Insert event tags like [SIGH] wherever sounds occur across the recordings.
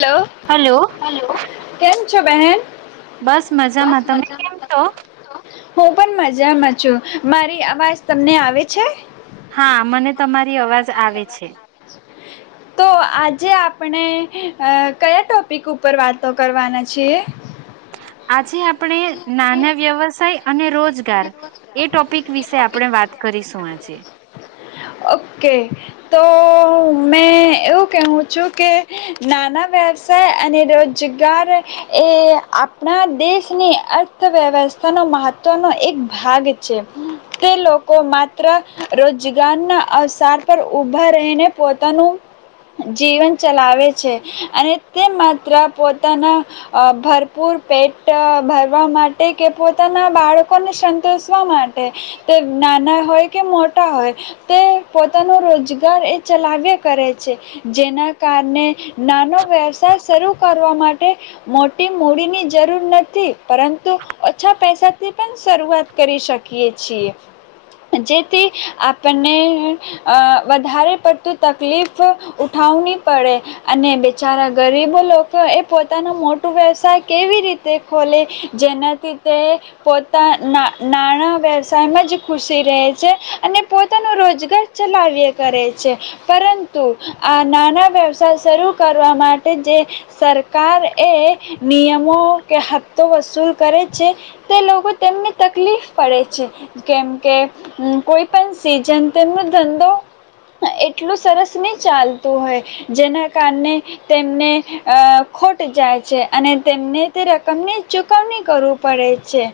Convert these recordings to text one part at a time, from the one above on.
Hello, hello hello કેમ છો? બહેન. બસ મજામાં તમે કેમ છો? હું પણ મજામાં છું, મારી અવાજ તમને આવે છે? હા મને તમારી અવાજ આવે છે. તો આજે આપણે કયા ટોપિક ઉપર વાતો કરવાના છીએ? જે આપ નાના વ્યવસાય અને રોજગાર એ ટોપિક વિશે આપણે વાત કરીશું આજે. ઓકે તો મેં એવું કહેવું છું કે નાના વ્યવસાય અને રોજગાર એ આપણા દેશ ની અર્થવ્યવસ્થાનો મહત્વનો એક ભાગ છે તે લોકો માત્ર રોજગાર ના અવસર પર ઊભા રહીને પોતાનું જીવન ચલાવે છે અને તે માત્ર પોતાના ભરપૂર પેટ ભરવા માટે કે પોતાના બાળકોને સંતોષવા માટે તે નાના હોય કે મોટા હોય તે પોતાનો રોજગાર એ ચલાવ્ય કરે છે જેના કારણે નાનો વ્યવસાય શરૂ કરવા માટે મોટી મૂડીની જરૂર નથી. પરંતુ ઓછા પૈસાથી પણ શરૂઆત કરી શકીએ છએ જેથી આપને વધારે પડતું તકલીફ ઉઠાવની પડે અને બિચારા ગરીબો લોકો એ પોતાનું મોટું વ્યવસાય કેવી રીતે તે ખોલે જેનાથી તે પોતા નાણાં વ્યવસાયમાં જ ખુશી રહે છે અને પોતાનું રોજગાર ચલાવ્ય કરે છે પરંતુ આ નાના વ્યવસાય શરૂ કરવા માટે જે સરકાર એ નિયમો કે હથતો વસૂલ કરે છે તે લોકો તેમને તકલીફ પડે છે કેમકે કોઈ પણ સીઝન તેમનો ધંધો એટલું સરસ નહી ચાલતું હોય જેના કારણે તેમને ખોટ જાય છે અને તેમને તે રકમની ચુકવણી કરવવી પડે છે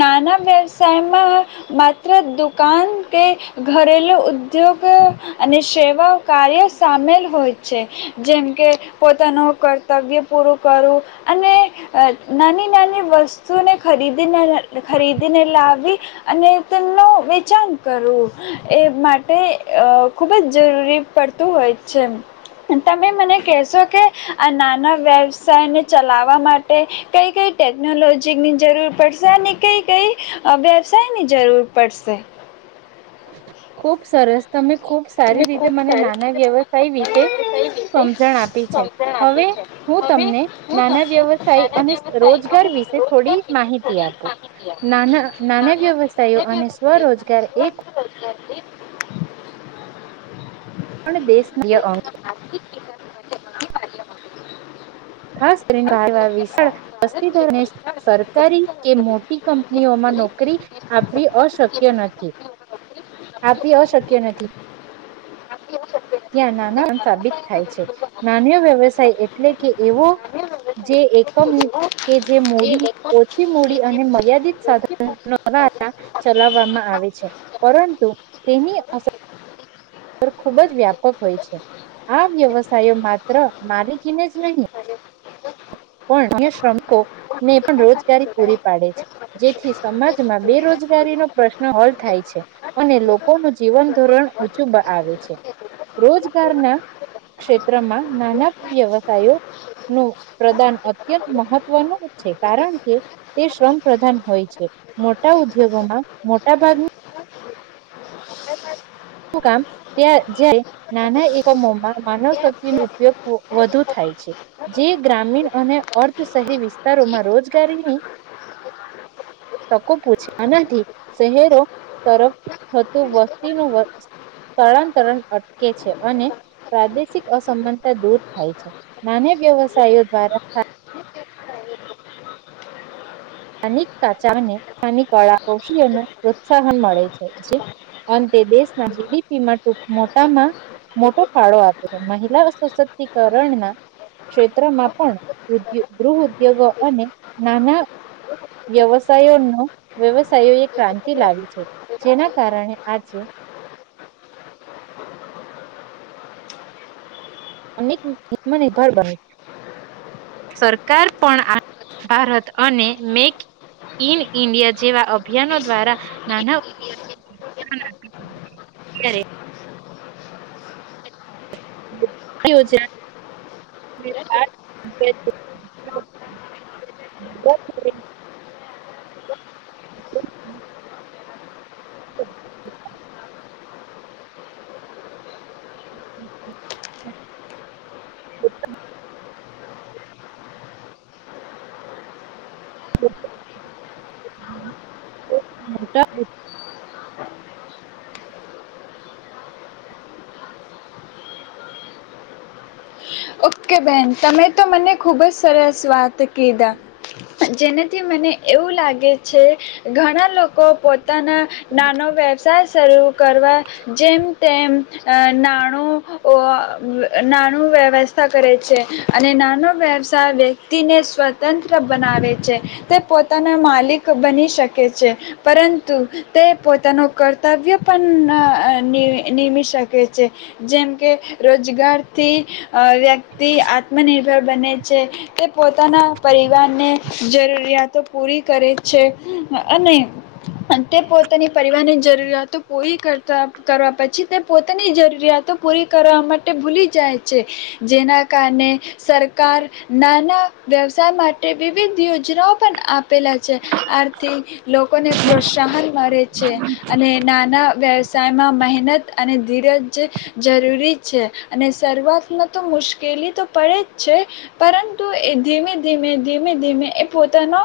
નાના વ્યવસાયમાં માત્ર દુકાન કે ઘરેલુ ઉદ્યોગ અને સેવા કાર્ય સામેલ હોય છે જેમ કે પોતાનું કર્તવ્ય પૂરું કરવું. અને નાની નાની વસ્તુ તુઓને ખરીદીને ખરીદી ને લાવી અને તેમનું વેચાણ કરવું એ માટે ખૂબ જ જરૂરી પડતું હોય છે તમે મને કહેશો કે આ નાના વ્યવસાયને ચલાવવા માટે કઈ કઈ ટેકનોલોજીની જરૂર પડશે અને કઈ કઈ વ્યવસાયની જરૂર પડશે. ખુબ સરસ તમે? ખુબ સારી રીતે મને નાના વ્યવસાય વિશે સમજણ આપી છે હવે હું તમને નાના વ્યવસાય અને રોજગાર વિશે થોડી માહિતી આપું નાના નાના વ્યવસાયો અને સ્વરોજગાર એ એથી પણ દેશ અંગ [UNINTELLIGIBLE] ખાસ કરીને વિસ્ધને સરકારી કે મોટી કંપનીઓમાં નોકરી આપવી અશક્ય નથી આપવી અશક્ય નથી. ત્યાં નાના સાબિત થાય છે નાનીઓ વ્યવસાય એટલે કે. એવો જે એક. [UNINTELLIGIBLE] કે જે મૂડી ઓછી મૂડી અને મર્યાદિત સાધ્વારા ચલાવવામાં આવે છે પરંતુ તેની અસર ખૂબ જ વ્યાપક હોય છે આ વ્યવસાયો માત્ર મારી જી ને જ નહીં. પણ અન શ્રમિકોને પણ રોજગારી પૂરી પાડે છે જેથી સમાજમાં બેરોજગારીનો પ્રશ્ન હલ થાય છે. અને લોકોનું જીવન ધોરણ ઊંચું આવે છે રોજગારના ક્ષેત્રમાં નાના વ્યવસાયો નું પ્રદાન અત્યંત મહત્વનું છે કારણ કે તે શ્રમ પ્રધાન હોય છે મોટા ઉદ્યોગોમાં મોટા ભાગની [UNINTELLIGIBLE] જ નાના એકમોમાં માનવ શક્તિ ન ઉપયોગ વધુ થાય છે જે ગ્રામીણ અને અર્ધ શહેરી વિસ્તારોમાં રોજગારીની તકો પૂછે આનાથી શહેરો તરફ થતું વસ્તીનું. સ્થળાંતરણ અટકે છે અને પ્રાદેશિક અસમાનતા દૂર થાય છે નાના વ્યવસાયો દ્વારા સ્થાનિક કળા કૌશલ ન પ્રોત્સાહન મળે છે જે અંતે દેશના જીડીપીમાં ટૂક મોટામાં મોટો ફાળો આપે છે. મહિલા સશક્તિકરણના ક્ષેત્રમાં પણ ઉ ગૃહ ઉદ્યોગો અને નાના વ્યવસાયોનો વ્યવસાયોએ ક્રાંતિ લાવી છે જેના કારણે આજે. અનેક આત્મનિર્ભર બને સરકાર પણ આ ભારત અને મેક ઇન ઇન્ડિયા જેવા અભિયાનો દ્વારા નાના જ [UNINTELLIGIBLE] [INAUDIBLE] હ [UNINTELLIGIBLE] [INAUDIBLE] ઓકે બેન તમે તો મને ખુબ જ સરસ વાત કીધા જેનાથી મને એવું લાગે છે ઘણા લોકો. પોતાના નાનો વ્યવસાય. શરુ કરવા જેમ તેમ ના નાણુ વ્યવસાય નાનુ કરે છે અને નાનો વ્યવસાય વ્યક્તિને સ્વતંત્ર બનાવે છે તે પોતાના માલિક બની શકે છે. પરંતુ તે પોતાનું કર્તવ્ય પણ નિમી શકે છે જેમ કે રોજગારથી અ વ્યક્તિ આત્મનિર્ભર બને. છે તે પોતાના પરિવારને જરૂરિયાતો પૂરી કરે છે, અને તે પોતાની પરિવારની જરૂરિયાતો પૂરી કરતા કરવા પછી તે પોતાની જરૂરિયાતો પૂરી કરવા માટે ભૂલી જાય છે. જેના કારણે સરકાર નાના વ્યવસાય માટે વિવિધ યોજનાઓ પણ આપેલા છે આથી લોકોને પ્રોત્સાહન મળે છે અને નાના વ્યવસાયમાં મહેનત અને ધીરજ જરૂરી છે અને શરૂઆત. તો મુશ્કેલી તો પડે જ છે પરંતુ એ ધીમે ધીમે ધીમે ધીમે એ પોતાનો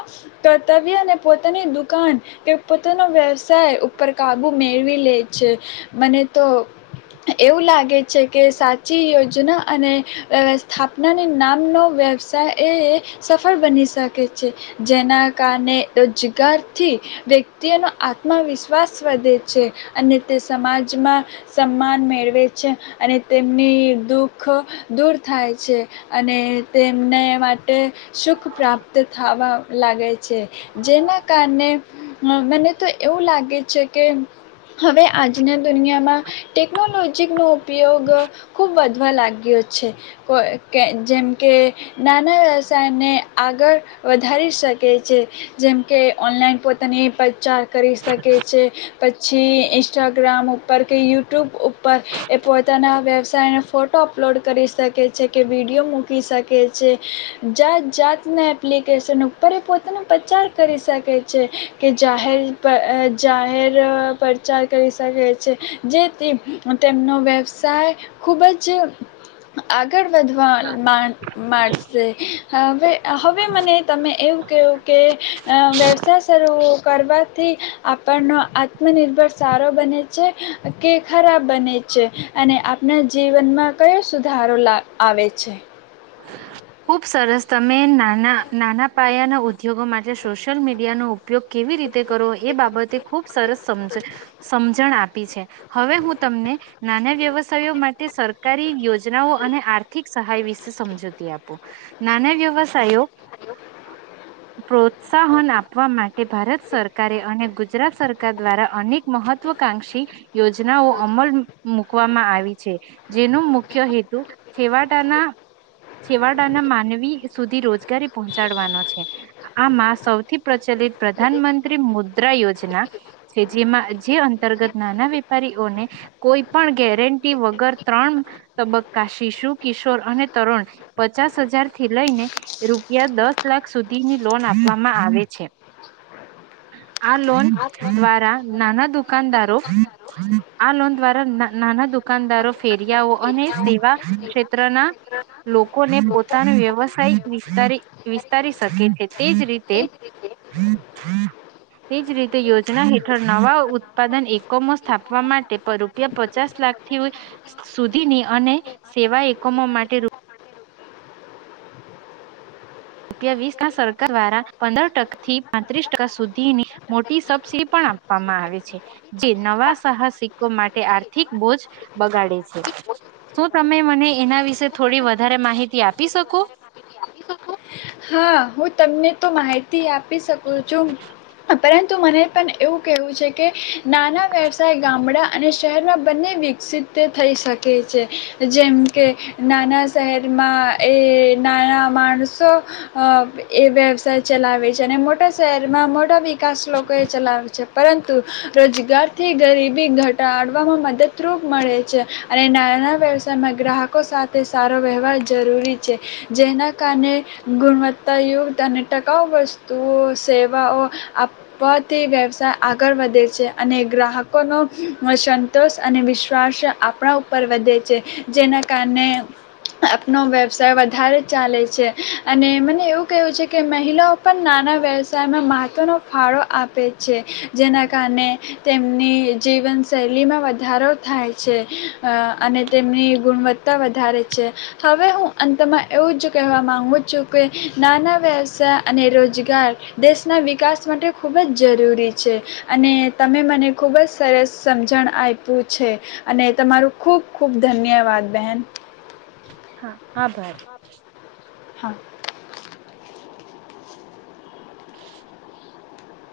કર્તવ્ય અનેને પોતાની દુકાન કે પોતાનો વ્યવસાય ઉપર કાબુ મેળવી લે છે મને તો એવું લાગે છે કે સાચી. રોજના અને અ સ્થાપના ની નામ નો વ્યવસાય એ સફળ બની શકે છે જેના કારણે રોજગારથી વ્યક્તિઓનો આત્મવિશ્વાસ વધે છે અને તે સમાજમાં સન્માન મેળવે છે અને તેમની દુઃખ સુખ દૂર થાય છે અને તેમને માટે સુખ પ્રાપ્ત થવા લાગે છે જેના કારણે મને તો એવું લાગે છે કે હવે આજના દુનિયામાં ટેકનોલોજી નો ઉપયોગ ખુબ વધી વધવા લાગ્યો છે કો કે જેમકે નાના વ્યવસાયને આગળ વધારી શકે છે જેમકે ઓનલાઈન પોતાની પચાર કરી શકે છે પછી ઇન્સ્ટાગ્રામ ઉપર કે યુટ્યુબ ઉપર એ પોતાના વ્યવસાયને ફોટો અપલોડ કરી શકે છે કે વિડીયો મૂકી શકે છે જાત જાતના એપ્લિકેશન ઉપર એ પોતાનો પ્રચાર કરી શકે છે. કે જાહેર પ જાહેર પડચાર કરી શકે છે જેથી તેમનો વ્યવસાય ખૂબ જ જે આગળ વધવા મા માડશે હવે હવે મને તમે એવું કહેહું કે અ વ્યવસાય શરૂ કરવાથી આપણનો આત્મનિર્ભર સારો બને છે કે ખરાબ બને છે અને આપણા જીવ જીવનમાં કયો સુધારો લા આવે છે ખુબ સરસ તમે નાના નાના પાયાના ઉદ્યોગો માટે સોશિયલ મીડિયાનો ઉપયોગ કેવી રીતે કરો એ બાબતે ખૂબ સરસ સમ સમજણ આપી છે હવે હું તમને નાના વ્યવ વ્યવસાય માટે સરકારી યોજના યોજનાઓ અને આર્થિક સહાય વિશે સમજોતી આપ નાના વ્યવસાયો પ્રોત્સાહન આપવા માટે ભારત સરકારે અને ગુજરાત સરકાર દ્વારા અનેક મહત્વકાંક્ષી યોજનાઓ અમલ મુૂકવામાં આવી છે જેનો મુખ્ય હેતુ છેવાડાના છેવાડાના માનવી સુધી રોજગારી પહોંચાડવાનો છે આમાં સૌથી પ્રચલિત પ્રધાનમંત્રી મુદ્રા યોજના છે જેમાં જે અંતર્ગત નાના વેપારીઓને કોઈ પણ ગેરંટી વગર ત્રણ તબક્કા શિશુ કિશોર અને તરુણ પચાસ હજાર થી લઈને રૂપિયા દસ લાખ સુધીની લોન આપવામાં આવે છે આ લોન દ્વારા નાના દુકાનદારો આ લોન દ્વારા નાના દુકાનદારો ફેરિયાઓ અને સેવા ક્ષેત્રના લો પોતાનો વ્યવસાયિક વિસ્તારી વિસ્તારી શકે છે તેજ રીતે તેજ રીતે યોજના હેઠળ નવા ઉત્પાદન એકમો સ્થાપવા માટે રૂપિયા પચાસ લાખથી સુધીની અને સેવા એકમો માટે રૂપિયા વીસ સરકાર દ્વારા પંદર ટકા થી પાંત્રીસ ટકા સુધીની મોટી સબસીિડી પણ આપવામાં આવે છે જે નવા સાહસિકો માટે આર્થિક બોજ બગાડે છે શું તમે મને એના વિશે થોડી વધારે માહિતી આપી શકો હા હું તમને તો માહિતી થી આપી શકું છું ઉપરાંત તો મને પણ એવું કેહેવું છે કે નાના વ્યવસાય ગામડા અને શ શહેરમાં બંને વિકસિત થઈ શકે છે જેમ કે નાના શહેરમાં એ નાના માણસો એ વ્યવસાય ચલાવે છે અને મોટા શહેરમાં મોટા વિકાસ લોકો ચલાવ છે. પરંતુ રોજગારથી ગરીબી ઘટાડવામાં મદદરૂપ મળે છે અને નાના વ્યવસાયમાં ગ્રાહકો સાથે સારો વ્યવહાર જરૂરી છે જેના કારણે ગુણવત્તાયુક્ત અને ટકાઉ વસ્તુઓ સેવાઓ આપવાથી વ્યવસાય આગળ વધે છે અને ગ્રાહકોનો સંતોષ અને વિશ્વાસ આપણા ઉપર વધે છે જેના કારણે આપનો વ્યવસાય વધારે ચાલે છે અને મને એવું કહેવું છે કે મહિલાઓ પણ નાના વ્યવસાયમાં મહત્ત્વનો ફાળો આપે છે જેના કારણે તેમ ની જીવનશૈલીમાં વધારો થાય છે અને તેમની ગુણવત્તા વધારે છે હવે હું અંતમાં એવું જ કહેવા માગુ જોકે નાના વ્યવસાય અને રોજગાર દેશના વિકાસ માટે ખૂબ જ જરૂરી છે અને તમે મને ખૂબ જ સરસ સમજણ આયપુ છે અને તમારું ખૂબ ખૂબ ધન્યવાદ બહેન હા આભાર. હા.